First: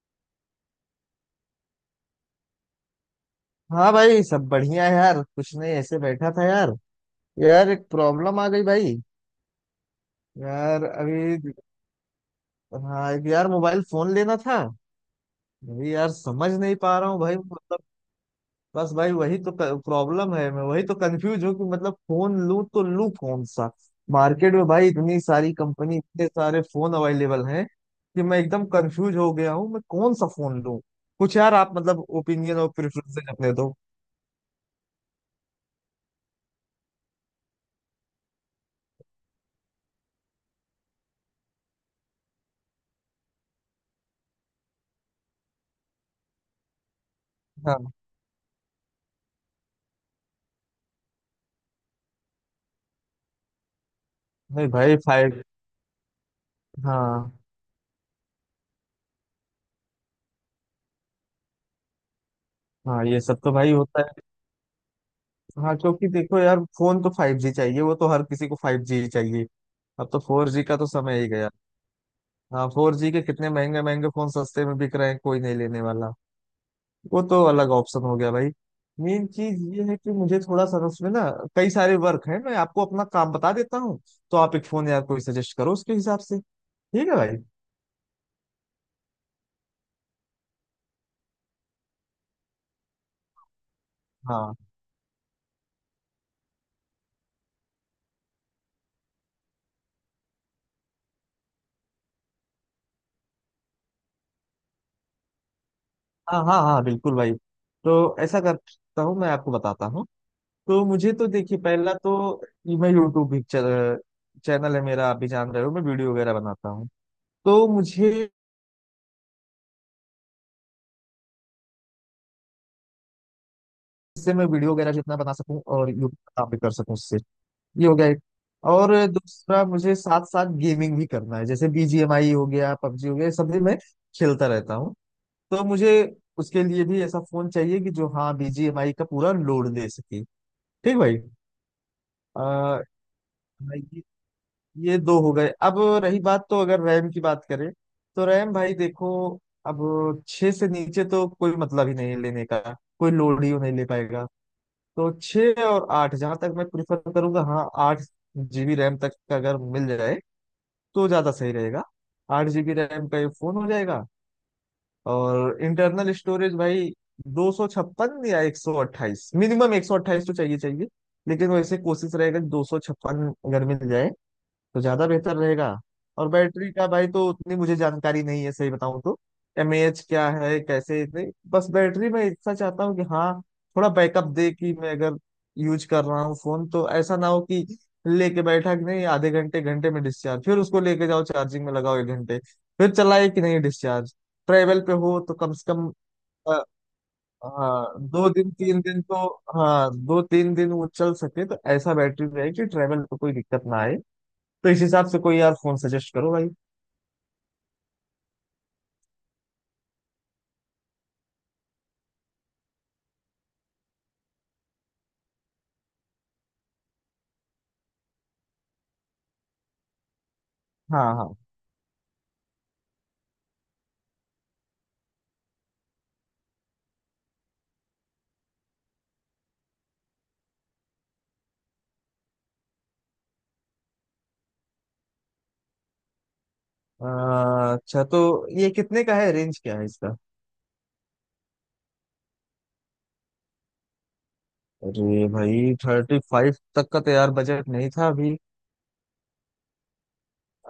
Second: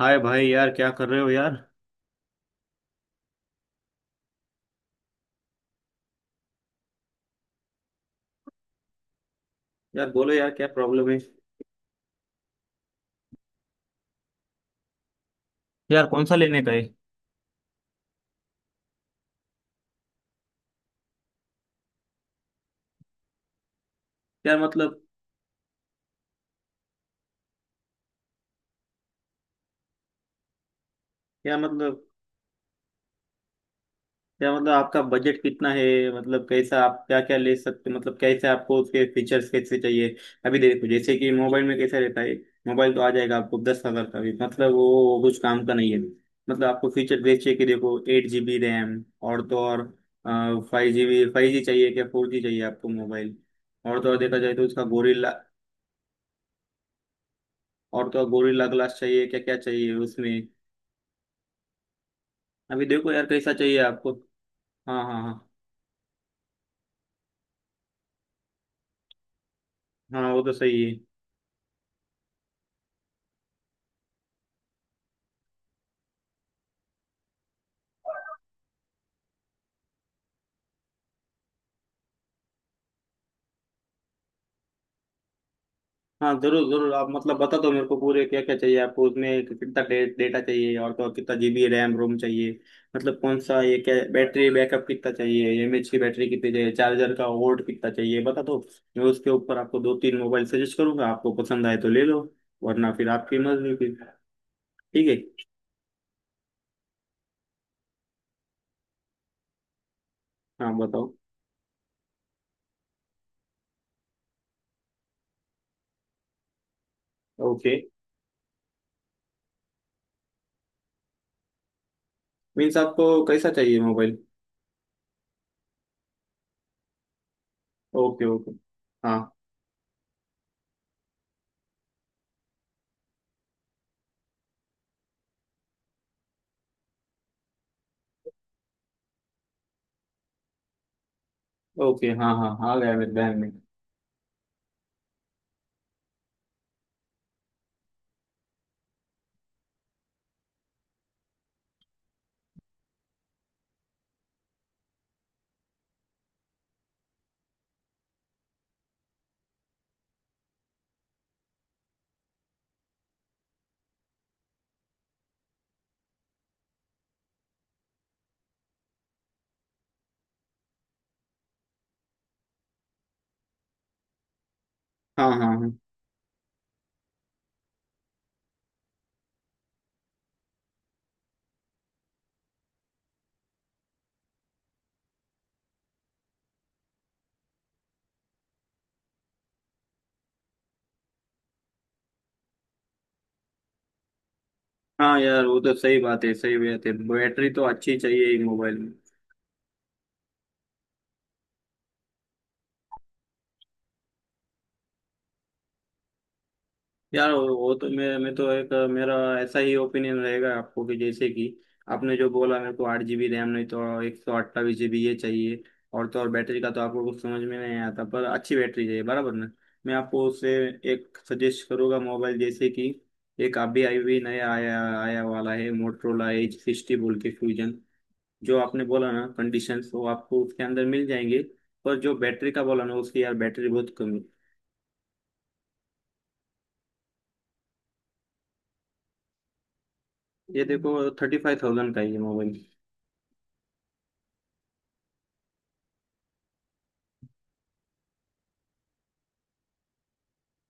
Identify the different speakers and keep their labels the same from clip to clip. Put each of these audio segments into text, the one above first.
Speaker 1: हाय भाई यार, क्या कर रहे हो यार?
Speaker 2: हाँ भाई, सब बढ़िया है यार। कुछ नहीं, ऐसे बैठा था यार। यार एक प्रॉब्लम आ गई भाई।
Speaker 1: यार बोलो यार, क्या
Speaker 2: यार
Speaker 1: प्रॉब्लम है?
Speaker 2: अभी हाँ, एक यार मोबाइल फोन लेना था। अभी
Speaker 1: यार
Speaker 2: यार
Speaker 1: कौन सा
Speaker 2: समझ
Speaker 1: लेने का
Speaker 2: नहीं
Speaker 1: है?
Speaker 2: पा रहा हूँ भाई, मतलब बस भाई वही तो प्रॉब्लम है। मैं वही तो कंफ्यूज हूँ कि मतलब फोन लूँ तो लूँ कौन सा। मार्केट
Speaker 1: क्या
Speaker 2: में भाई
Speaker 1: मतलब?
Speaker 2: इतनी सारी कंपनी, इतने सारे फोन अवेलेबल हैं कि मैं एकदम कंफ्यूज हो गया हूँ, मैं कौन सा फोन लूँ। कुछ यार
Speaker 1: क्या
Speaker 2: आप
Speaker 1: मतलब?
Speaker 2: मतलब ओपिनियन और प्रेफरेंसेस अपने दो।
Speaker 1: क्या मतलब आपका बजट कितना है? मतलब कैसा आप क्या क्या ले सकते, मतलब कैसे आपको उसके फीचर्स कैसे चाहिए? अभी देखो, जैसे कि मोबाइल में कैसा रहता है। मोबाइल तो आ जाएगा आपको 10 हजार का भी, मतलब वो कुछ काम का नहीं है। मतलब आपको फीचर देखिए कि
Speaker 2: हाँ।
Speaker 1: देखो 8 GB रैम, और तो और 5 GB, 5G चाहिए क्या, 4G चाहिए आपको मोबाइल? और तो और देखा जाए तो
Speaker 2: नहीं
Speaker 1: उसका
Speaker 2: भाई,
Speaker 1: गोरिल्ला।
Speaker 2: फाइव। हाँ।
Speaker 1: और तो और गोरिल्ला ग्लास चाहिए, क्या क्या चाहिए उसमें? अभी
Speaker 2: हाँ,
Speaker 1: देखो
Speaker 2: ये
Speaker 1: यार
Speaker 2: सब
Speaker 1: कैसा
Speaker 2: तो भाई
Speaker 1: चाहिए
Speaker 2: होता
Speaker 1: आपको।
Speaker 2: है।
Speaker 1: हाँ हाँ
Speaker 2: हाँ, क्योंकि देखो यार फोन तो 5G चाहिए, वो तो हर किसी को 5G ही चाहिए। अब तो
Speaker 1: हाँ। हाँ वो
Speaker 2: फोर
Speaker 1: तो
Speaker 2: जी का
Speaker 1: सही
Speaker 2: तो
Speaker 1: है।
Speaker 2: समय ही गया। हाँ, 4G के कितने महंगे महंगे फोन सस्ते में बिक रहे हैं, कोई नहीं लेने वाला। वो तो अलग ऑप्शन हो गया भाई। मेन चीज ये है कि मुझे थोड़ा सा ना उसमें ना कई सारे वर्क है। मैं आपको अपना काम बता देता हूँ, तो आप एक फोन यार कोई सजेस्ट करो उसके हिसाब
Speaker 1: हाँ
Speaker 2: से।
Speaker 1: जरूर जरूर,
Speaker 2: ठीक
Speaker 1: आप
Speaker 2: है भाई।
Speaker 1: मतलब बता दो मेरे को पूरे, क्या क्या चाहिए आपको उसमें, कितना डेटा चाहिए, और तो और कितना जीबी रैम रोम चाहिए। मतलब कौन सा ये, क्या बैटरी
Speaker 2: हाँ
Speaker 1: बैकअप कितना चाहिए, एमएच की बैटरी कितनी चाहिए, चार्जर का वोल्ट कितना चाहिए, बता दो। मैं उसके ऊपर आपको दो तीन मोबाइल सजेस्ट करूंगा, आपको पसंद आए तो ले लो, वरना फिर आपकी मर्जी फिर। ठीक है?
Speaker 2: हाँ हाँ हाँ, बिल्कुल भाई। तो ऐसा करता हूँ, मैं आपको बताता हूँ।
Speaker 1: हाँ
Speaker 2: तो
Speaker 1: बताओ।
Speaker 2: मुझे तो देखिए, पहला तो ये, मैं यूट्यूब भी चैनल है मेरा, आप भी जान रहे हो मैं वीडियो वगैरह बनाता हूँ। तो
Speaker 1: ओके।
Speaker 2: मुझे
Speaker 1: मीन्स आपको कैसा चाहिए मोबाइल?
Speaker 2: इससे मैं वीडियो वगैरह जितना बना सकूँ और यूट्यूब आप भी कर सकूँ उससे, ये हो गया एक।
Speaker 1: Okay okay.
Speaker 2: और
Speaker 1: हाँ।
Speaker 2: दूसरा, मुझे साथ साथ गेमिंग भी करना है। जैसे BGMI हो गया, पबजी हो गया, ये सब भी मैं खेलता रहता हूँ। तो मुझे उसके लिए भी ऐसा फोन चाहिए कि जो हाँ, BGMI का पूरा लोड दे सके। ठीक भाई।
Speaker 1: ओके। हाँ हाँ हाँ,
Speaker 2: आ,
Speaker 1: गया मेरे ध्यान में।
Speaker 2: ये दो हो गए। अब रही बात, तो अगर रैम की बात करें, तो रैम भाई देखो, अब छः से नीचे तो कोई मतलब ही नहीं है लेने का, कोई लोड ही वो नहीं ले पाएगा। तो छः और आठ जहाँ तक, मैं प्रिफर करूंगा हाँ, 8 जीबी रैम तक का अगर मिल जाए तो ज़्यादा सही रहेगा। आठ जीबी रैम का ये फ़ोन हो जाएगा। और इंटरनल स्टोरेज भाई, 256 या 128, मिनिमम 128 तो चाहिए चाहिए। लेकिन वैसे कोशिश रहेगा 256 अगर मिल जाए तो ज्यादा
Speaker 1: हाँ
Speaker 2: बेहतर
Speaker 1: हाँ हाँ।
Speaker 2: रहेगा। और बैटरी का भाई तो उतनी मुझे जानकारी नहीं है, सही बताऊं तो mAh क्या है कैसे। इतने बस, बैटरी मैं इतना चाहता हूँ कि हाँ, थोड़ा बैकअप दे। कि मैं अगर यूज कर रहा हूँ फोन, तो ऐसा ना हो कि लेके बैठा कि नहीं, आधे घंटे घंटे में डिस्चार्ज, फिर उसको लेके जाओ, चार्जिंग में लगाओ एक घंटे, फिर चलाए कि नहीं डिस्चार्ज। ट्रेवल पे
Speaker 1: हाँ
Speaker 2: हो तो
Speaker 1: यार
Speaker 2: कम
Speaker 1: वो तो
Speaker 2: से कम
Speaker 1: सही बात है,
Speaker 2: अ,
Speaker 1: सही बात है, बैटरी तो अच्छी
Speaker 2: हाँ,
Speaker 1: चाहिए
Speaker 2: दो
Speaker 1: ही
Speaker 2: दिन
Speaker 1: मोबाइल
Speaker 2: तीन
Speaker 1: में।
Speaker 2: दिन तो। हाँ, दो तीन दिन वो चल सके, तो ऐसा बैटरी रहे कि ट्रेवल पे कोई दिक्कत ना आए। तो इस हिसाब से कोई यार फोन सजेस्ट करो भाई।
Speaker 1: यार वो तो मैं तो एक मेरा ऐसा ही ओपिनियन रहेगा आपको कि जैसे कि आपने जो बोला मेरे को, 8 जीबी रैम, नहीं तो 128 जीबी ये चाहिए, और तो और बैटरी का तो आपको कुछ समझ में नहीं आता पर अच्छी बैटरी चाहिए बराबर ना। मैं आपको उससे
Speaker 2: हाँ
Speaker 1: एक
Speaker 2: हाँ।
Speaker 1: सजेस्ट करूँगा मोबाइल, जैसे कि एक अभी आई हुई, नया आया आया वाला है, मोटरोला H60 बोल के फ्यूजन। जो आपने बोला ना कंडीशंस वो आपको उसके अंदर मिल जाएंगे, पर जो बैटरी का बोला ना उसकी, यार बैटरी बहुत कम है।
Speaker 2: अच्छा तो ये कितने का है, रेंज क्या है इसका।
Speaker 1: ये देखो, 35,000 का है ये मोबाइल।
Speaker 2: अरे भाई 35 तक का तो यार बजट नहीं था अभी।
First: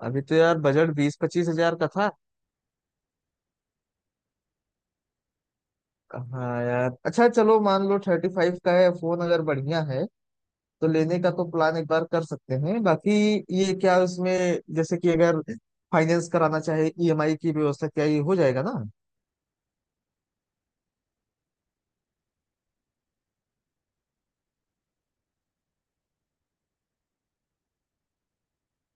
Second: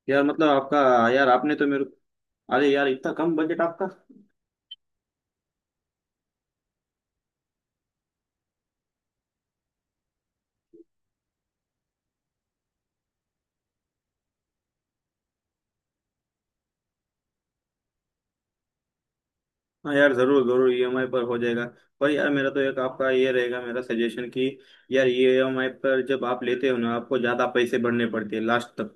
Speaker 2: अभी
Speaker 1: यार
Speaker 2: तो
Speaker 1: मतलब
Speaker 2: यार
Speaker 1: आपका,
Speaker 2: बजट बीस
Speaker 1: यार
Speaker 2: पच्चीस
Speaker 1: आपने तो
Speaker 2: हजार
Speaker 1: मेरे,
Speaker 2: का था।
Speaker 1: अरे यार इतना कम बजट आपका।
Speaker 2: हाँ यार, अच्छा चलो मान लो 35 का है फोन, अगर बढ़िया है तो लेने का तो प्लान एक बार कर सकते हैं। बाकी ये क्या उसमें, जैसे कि अगर फाइनेंस कराना चाहे, EMI की व्यवस्था क्या ये हो जाएगा ना।
Speaker 1: हाँ यार जरूर जरूर, ईएमआई पर हो जाएगा, पर यार मेरा तो एक आपका ये रहेगा मेरा सजेशन कि यार ईएमआई पर जब आप लेते हो ना आपको ज्यादा पैसे भरने पड़ते हैं लास्ट तक।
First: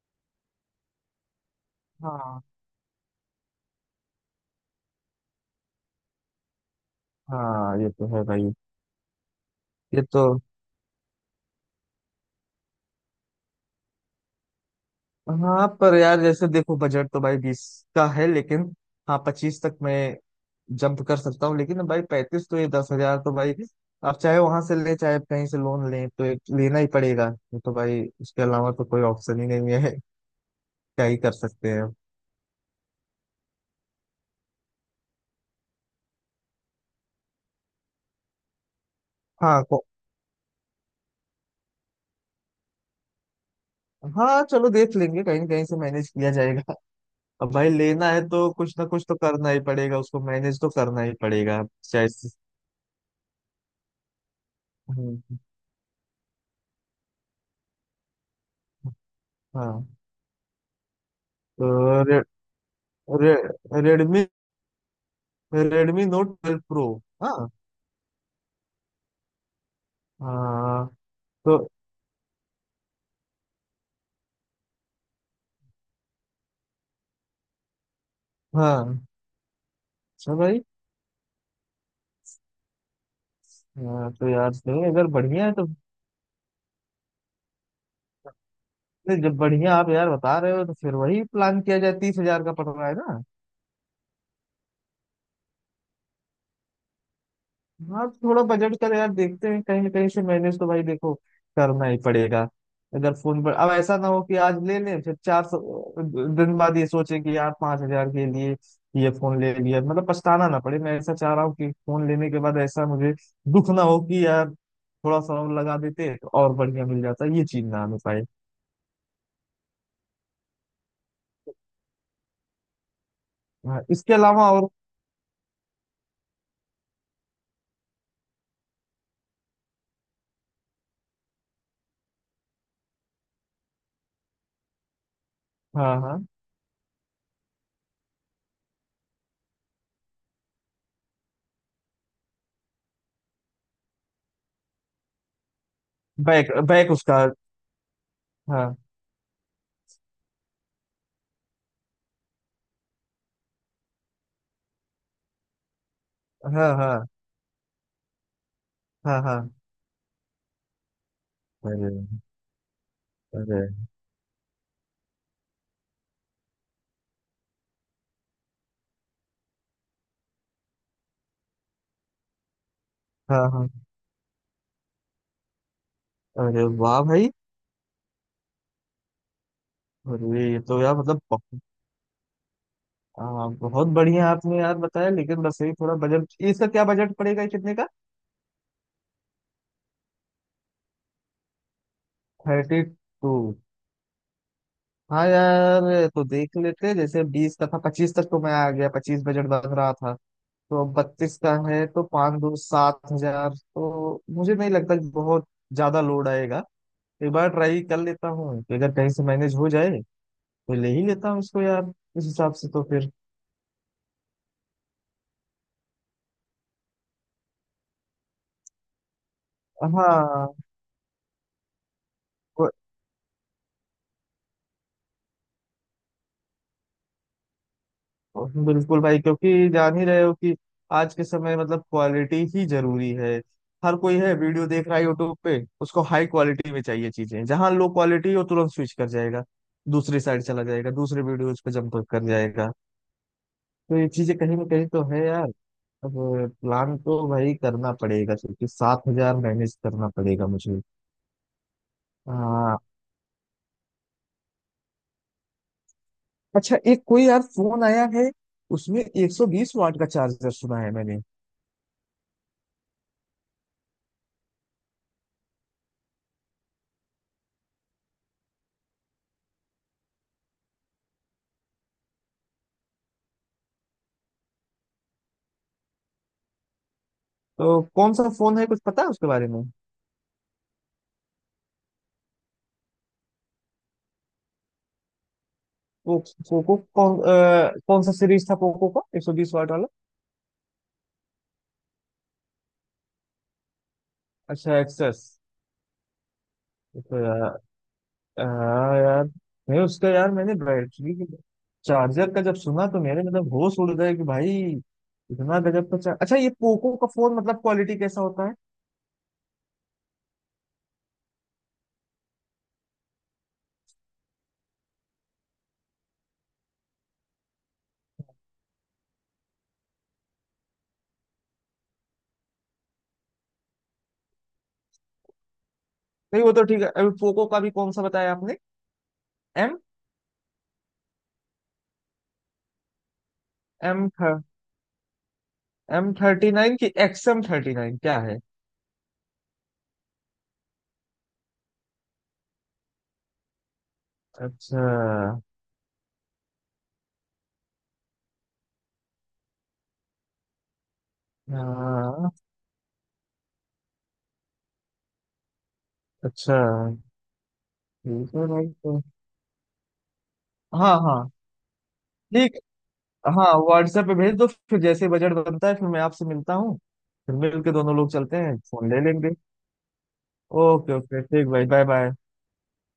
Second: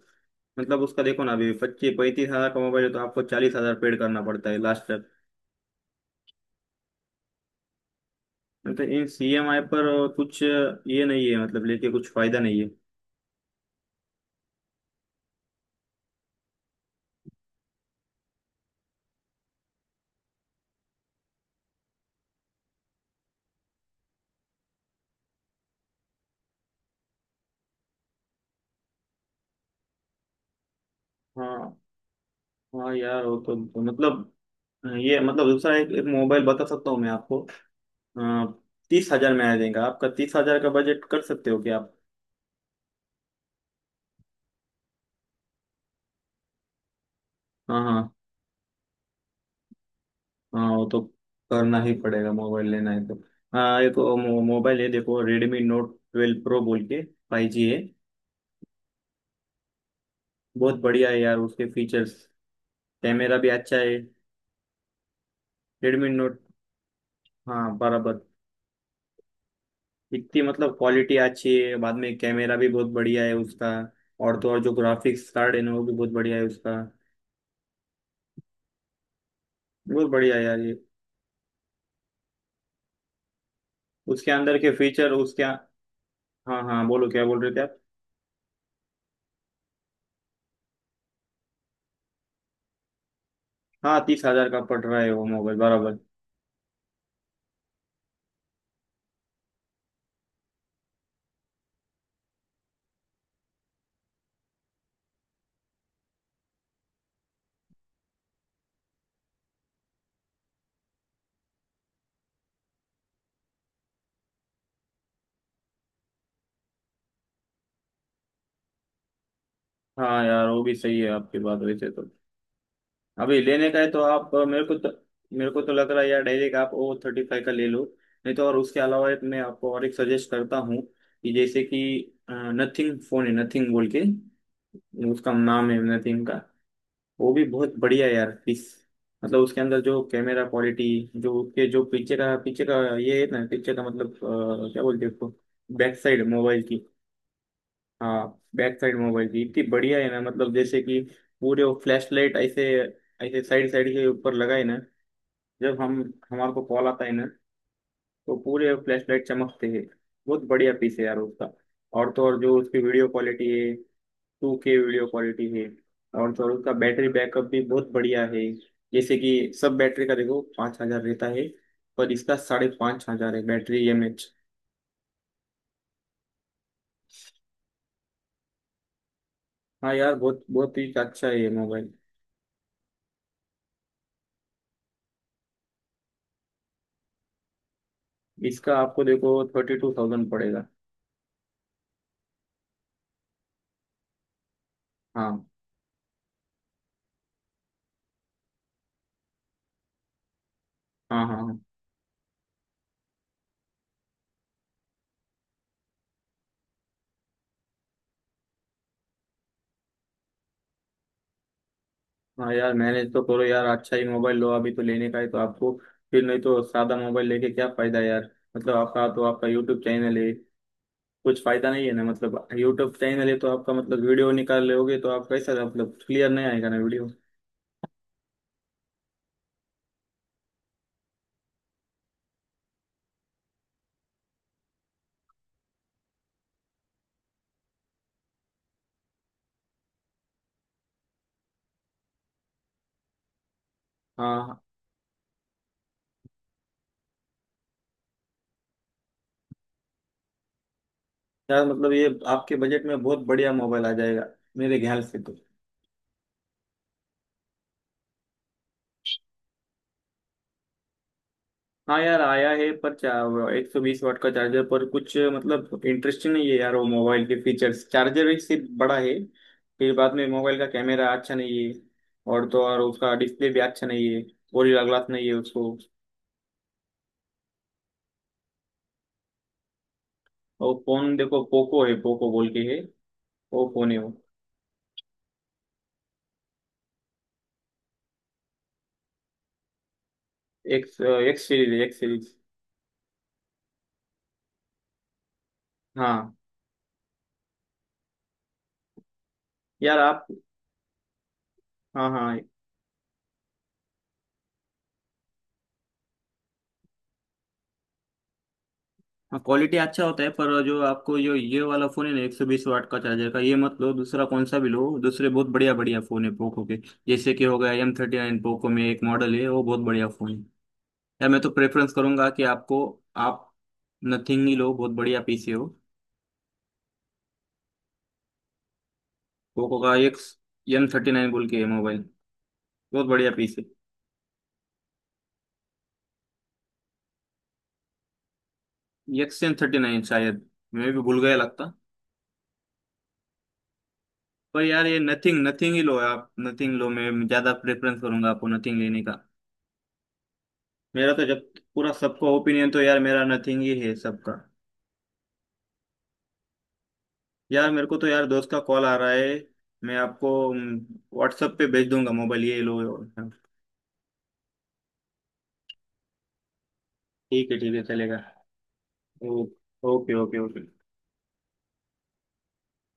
Speaker 1: मतलब उसका देखो ना, अभी पच्चीस पैंतीस
Speaker 2: हाँ
Speaker 1: हजार का मोबाइल है तो आपको 40,000 पेड करना पड़ता है लास्ट तक।
Speaker 2: हाँ, ये तो है भाई।
Speaker 1: मतलब इन सीएमआई पर
Speaker 2: ये तो,
Speaker 1: कुछ ये नहीं है, मतलब लेके कुछ फायदा नहीं है।
Speaker 2: हाँ, पर यार जैसे देखो बजट तो भाई 20 का है, लेकिन हाँ, 25 तक मैं जंप कर सकता हूँ। लेकिन भाई 35 तो, ये 10 हजार तो भाई आप चाहे वहां से ले, चाहे कहीं से लोन लें, तो एक लेना ही पड़ेगा। ये तो भाई उसके अलावा तो कोई ऑप्शन ही नहीं है। क्या ही कर सकते
Speaker 1: हाँ
Speaker 2: हैं।
Speaker 1: हाँ यार वो तो, मतलब ये मतलब दूसरा एक मोबाइल बता सकता हूँ मैं आपको। 30,000 में आ
Speaker 2: हाँ
Speaker 1: जाएगा,
Speaker 2: को
Speaker 1: आपका 30,000 का बजट कर सकते हो क्या आप?
Speaker 2: हाँ चलो, देख लेंगे कहीं न कहीं से मैनेज किया जाएगा। अब भाई
Speaker 1: हाँ
Speaker 2: लेना
Speaker 1: हाँ।
Speaker 2: है तो कुछ ना कुछ तो करना ही पड़ेगा। उसको मैनेज
Speaker 1: हाँ
Speaker 2: तो
Speaker 1: वो तो
Speaker 2: करना ही पड़ेगा
Speaker 1: करना ही
Speaker 2: चाहे।
Speaker 1: पड़ेगा, मोबाइल लेना है तो। हाँ एक वो मोबाइल है, देखो
Speaker 2: हम्म।
Speaker 1: Redmi Note 12 Pro बोल के, 5G है।
Speaker 2: हाँ।
Speaker 1: बहुत बढ़िया है यार उसके
Speaker 2: तो
Speaker 1: फीचर्स,
Speaker 2: रे,
Speaker 1: कैमरा भी अच्छा है।
Speaker 2: रे, Redmi
Speaker 1: Redmi
Speaker 2: Note
Speaker 1: note.
Speaker 2: 12 pro. हाँ।
Speaker 1: हाँ बराबर। इतनी मतलब
Speaker 2: हाँ।
Speaker 1: क्वालिटी अच्छी
Speaker 2: तो
Speaker 1: है, बाद में कैमरा भी बहुत बढ़िया है उसका। और तो और जो ग्राफिक्स कार्ड है ना वो भी बहुत बढ़िया है उसका।
Speaker 2: हाँ,
Speaker 1: बहुत
Speaker 2: अच्छा
Speaker 1: बढ़िया है यार
Speaker 2: भाई।
Speaker 1: ये।
Speaker 2: हाँ तो
Speaker 1: उसके
Speaker 2: यार,
Speaker 1: अंदर के
Speaker 2: नहीं, अगर
Speaker 1: फीचर उसके।
Speaker 2: बढ़िया है तो।
Speaker 1: हाँ हाँ बोलो, क्या बोल रहे थे आप?
Speaker 2: नहीं, जब बढ़िया आप यार बता रहे हो, तो फिर वही प्लान किया जाए। 30 हजार का पड़ रहा है ना।
Speaker 1: हाँ 30,000 का पड़ रहा है वो मोबाइल बराबर।
Speaker 2: हाँ, थोड़ा बजट का तो यार देखते हैं, कहीं ना कहीं से मैनेज तो भाई देखो, करना ही पड़ेगा। अगर फोन पर अब ऐसा ना हो कि आज ले लें, फिर 400 दिन बाद ये सोचे कि यार, 5 हजार के लिए ये फोन ले लिया, मतलब पछताना ना पड़े। मैं ऐसा चाह रहा हूँ कि फोन लेने के बाद ऐसा मुझे दुख ना हो कि यार, थोड़ा सा और लगा देते तो और बढ़िया मिल जाता। ये चीज ना आने पाए।
Speaker 1: हाँ यार वो भी सही है आपकी बात, वैसे तो अभी लेने का
Speaker 2: हाँ,
Speaker 1: है तो
Speaker 2: इसके
Speaker 1: आप
Speaker 2: अलावा
Speaker 1: मेरे
Speaker 2: और।
Speaker 1: को तो, मेरे को तो लग रहा है यार डायरेक्ट आप O 35 का ले लो, नहीं तो और उसके अलावा एक मैं आपको और एक सजेस्ट करता हूँ कि जैसे कि नथिंग फोन है, नथिंग बोल के, उसका नाम है
Speaker 2: हाँ हाँ।
Speaker 1: नथिंग का। वो भी बहुत बढ़िया है यार पिस। मतलब उसके अंदर जो कैमरा क्वालिटी, जो उसके जो पीछे का ये है ना पीछे का, मतलब क्या बोलते हैं उसको, बैक साइड
Speaker 2: बैक
Speaker 1: मोबाइल की।
Speaker 2: बैक उसका।
Speaker 1: हाँ
Speaker 2: हाँ
Speaker 1: बैक साइड मोबाइल की इतनी बढ़िया है ना, मतलब जैसे कि पूरे वो फ्लैश लाइट ऐसे ऐसे साइड साइड के ऊपर लगाए ना, जब हम हमारे को
Speaker 2: हाँ।
Speaker 1: कॉल आता
Speaker 2: हाँ
Speaker 1: है ना तो पूरे फ्लैश
Speaker 2: हाँ।
Speaker 1: लाइट
Speaker 2: हाँ।
Speaker 1: चमकते हैं। बहुत बढ़िया पीस है यार उसका।
Speaker 2: अरे।
Speaker 1: और तो और जो उसकी वीडियो क्वालिटी
Speaker 2: अरे।
Speaker 1: है, 2K वीडियो क्वालिटी है। और थोड़ा उसका बैटरी बैकअप भी बहुत बढ़िया है, जैसे कि सब बैटरी का देखो 5,000 रहता है, पर इसका 5,500 है
Speaker 2: हाँ हाँ।
Speaker 1: Battery M H.
Speaker 2: अरे वाह भाई।
Speaker 1: हाँ यार बहुत
Speaker 2: अरे ये
Speaker 1: बहुत
Speaker 2: तो
Speaker 1: ही
Speaker 2: यार, मतलब
Speaker 1: अच्छा है ये
Speaker 2: बहुत।
Speaker 1: मोबाइल।
Speaker 2: हाँ, बहुत बढ़िया आपने यार बताया। लेकिन बस यही थोड़ा बजट, इसका क्या बजट पड़ेगा, ये कितने का।
Speaker 1: इसका आपको देखो 32,000 पड़ेगा।
Speaker 2: 32। हाँ
Speaker 1: हाँ
Speaker 2: यार, ये तो देख लेते हैं। जैसे 20 का था, 25 तक तो मैं आ गया, 25 बजट बन रहा था। तो अब
Speaker 1: हाँ हाँ।
Speaker 2: 32 का
Speaker 1: हाँ
Speaker 2: है, तो पाँच दो 7 हजार तो मुझे नहीं लगता कि बहुत ज्यादा लोड आएगा। एक बार ट्राई कर लेता हूँ कि अगर कहीं से मैनेज हो जाए, तो ले ही लेता हूँ इसको यार। इस
Speaker 1: हाँ
Speaker 2: हिसाब से
Speaker 1: यार
Speaker 2: तो फिर।
Speaker 1: मैनेज तो करो यार, अच्छा ही मोबाइल लो, अभी तो लेने का है तो आपको, फिर नहीं तो सादा मोबाइल लेके क्या फायदा यार? मतलब आपका तो आपका यूट्यूब चैनल है,
Speaker 2: हाँ,
Speaker 1: कुछ फायदा नहीं है ना, मतलब यूट्यूब चैनल है तो आपका मतलब वीडियो निकाल लोगे तो आप कैसा मतलब क्लियर नहीं आएगा ना वीडियो।
Speaker 2: बिल्कुल भाई, क्योंकि जान ही रहे हो कि आज के समय मतलब क्वालिटी ही जरूरी है। हर कोई है वीडियो देख रहा है यूट्यूब पे, उसको हाई क्वालिटी में चाहिए चीजें। जहां लो क्वालिटी हो तुरंत स्विच कर जाएगा, दूसरी साइड चला जाएगा, दूसरे वीडियोज पे जंप कर जाएगा। तो ये चीजें कहीं
Speaker 1: हाँ
Speaker 2: ना कहीं तो है यार। अब प्लान तो भाई करना पड़ेगा, क्योंकि 7 हजार मैनेज करना पड़ेगा मुझे।
Speaker 1: यार मतलब ये आपके
Speaker 2: हाँ।
Speaker 1: बजट में बहुत बढ़िया मोबाइल आ जाएगा, मेरे ख्याल से तो।
Speaker 2: अच्छा, एक कोई यार फोन आया है, उसमें 120 वाट का चार्जर, सुना है मैंने।
Speaker 1: हाँ यार आया है पर 120 वाट का चार्जर पर कुछ मतलब इंटरेस्टिंग नहीं है यार वो मोबाइल के फीचर्स, चार्जर ही सिर्फ बड़ा है, फिर बाद में मोबाइल का कैमरा अच्छा नहीं है, और तो और उसका डिस्प्ले भी अच्छा नहीं है, गोरिल्ला ग्लास नहीं है उसको।
Speaker 2: तो कौन सा फोन है, कुछ पता है उसके बारे में।
Speaker 1: और फोन देखो पोको है, पोको बोल के है, वो फोन है वो।
Speaker 2: वो पोको, कौन सा सीरीज था पोको का 120 वाट वाला।
Speaker 1: X X series, X series.
Speaker 2: अच्छा, एक्सेस।
Speaker 1: हाँ।
Speaker 2: तो यार, हाँ यार। नहीं,
Speaker 1: यार
Speaker 2: उसका
Speaker 1: आप,
Speaker 2: यार मैंने बैटरी
Speaker 1: हाँ
Speaker 2: चार्जर
Speaker 1: हाँ
Speaker 2: का जब सुना तो मेरे मतलब होश उड़ गए कि भाई, इतना गजब का चार... अच्छा, ये पोको का फोन मतलब क्वालिटी कैसा होता है।
Speaker 1: हाँ, क्वालिटी अच्छा होता है, पर जो आपको जो ये वाला फोन है ना 120 वाट का चार्जर का, ये मत लो, दूसरा कौन सा भी लो, दूसरे बहुत बढ़िया बढ़िया फोन है पोको के। जैसे कि हो गया M39 पोको में, एक मॉडल है वो, बहुत बढ़िया फोन है। यार मैं तो प्रेफरेंस करूंगा कि आपको, आप नथिंग ही लो, बहुत बढ़िया पीसी हो।
Speaker 2: नहीं, वो तो ठीक है। अभी पोको का भी कौन सा बताया आपने। एम
Speaker 1: पोको का एक, M39 बोल के मोबाइल, बहुत बढ़िया पीसी।
Speaker 2: एम एम 39 की, एक्स एम 39 क्या है।
Speaker 1: X M39 शायद, मैं भी भूल गया लगता। पर
Speaker 2: अच्छा।
Speaker 1: यार ये नथिंग, नथिंग ही लो, आप नथिंग लो, मैं ज्यादा प्रेफरेंस करूंगा आपको नथिंग लेने का। मेरा तो जब पूरा सबका
Speaker 2: हाँ।
Speaker 1: ओपिनियन तो यार मेरा नथिंग ही है सबका।
Speaker 2: अच्छा।
Speaker 1: यार मेरे को तो यार
Speaker 2: ठीक है
Speaker 1: दोस्त का
Speaker 2: भाई
Speaker 1: कॉल आ
Speaker 2: तो।
Speaker 1: रहा है, मैं आपको
Speaker 2: हाँ हाँ।
Speaker 1: व्हाट्सएप पे भेज दूंगा मोबाइल
Speaker 2: ठीक।
Speaker 1: ये लो।
Speaker 2: हाँ, व्हाट्सएप पे भेज दो। फिर जैसे बजट बनता है, फिर मैं आपसे मिलता हूँ, फिर
Speaker 1: ठीक है,
Speaker 2: मिल के
Speaker 1: ठीक है,
Speaker 2: दोनों लोग
Speaker 1: चलेगा।
Speaker 2: चलते हैं, फोन ले लेंगे।
Speaker 1: ओ- okay okay okay.
Speaker 2: Okay okay, ठीक भाई। Bye bye.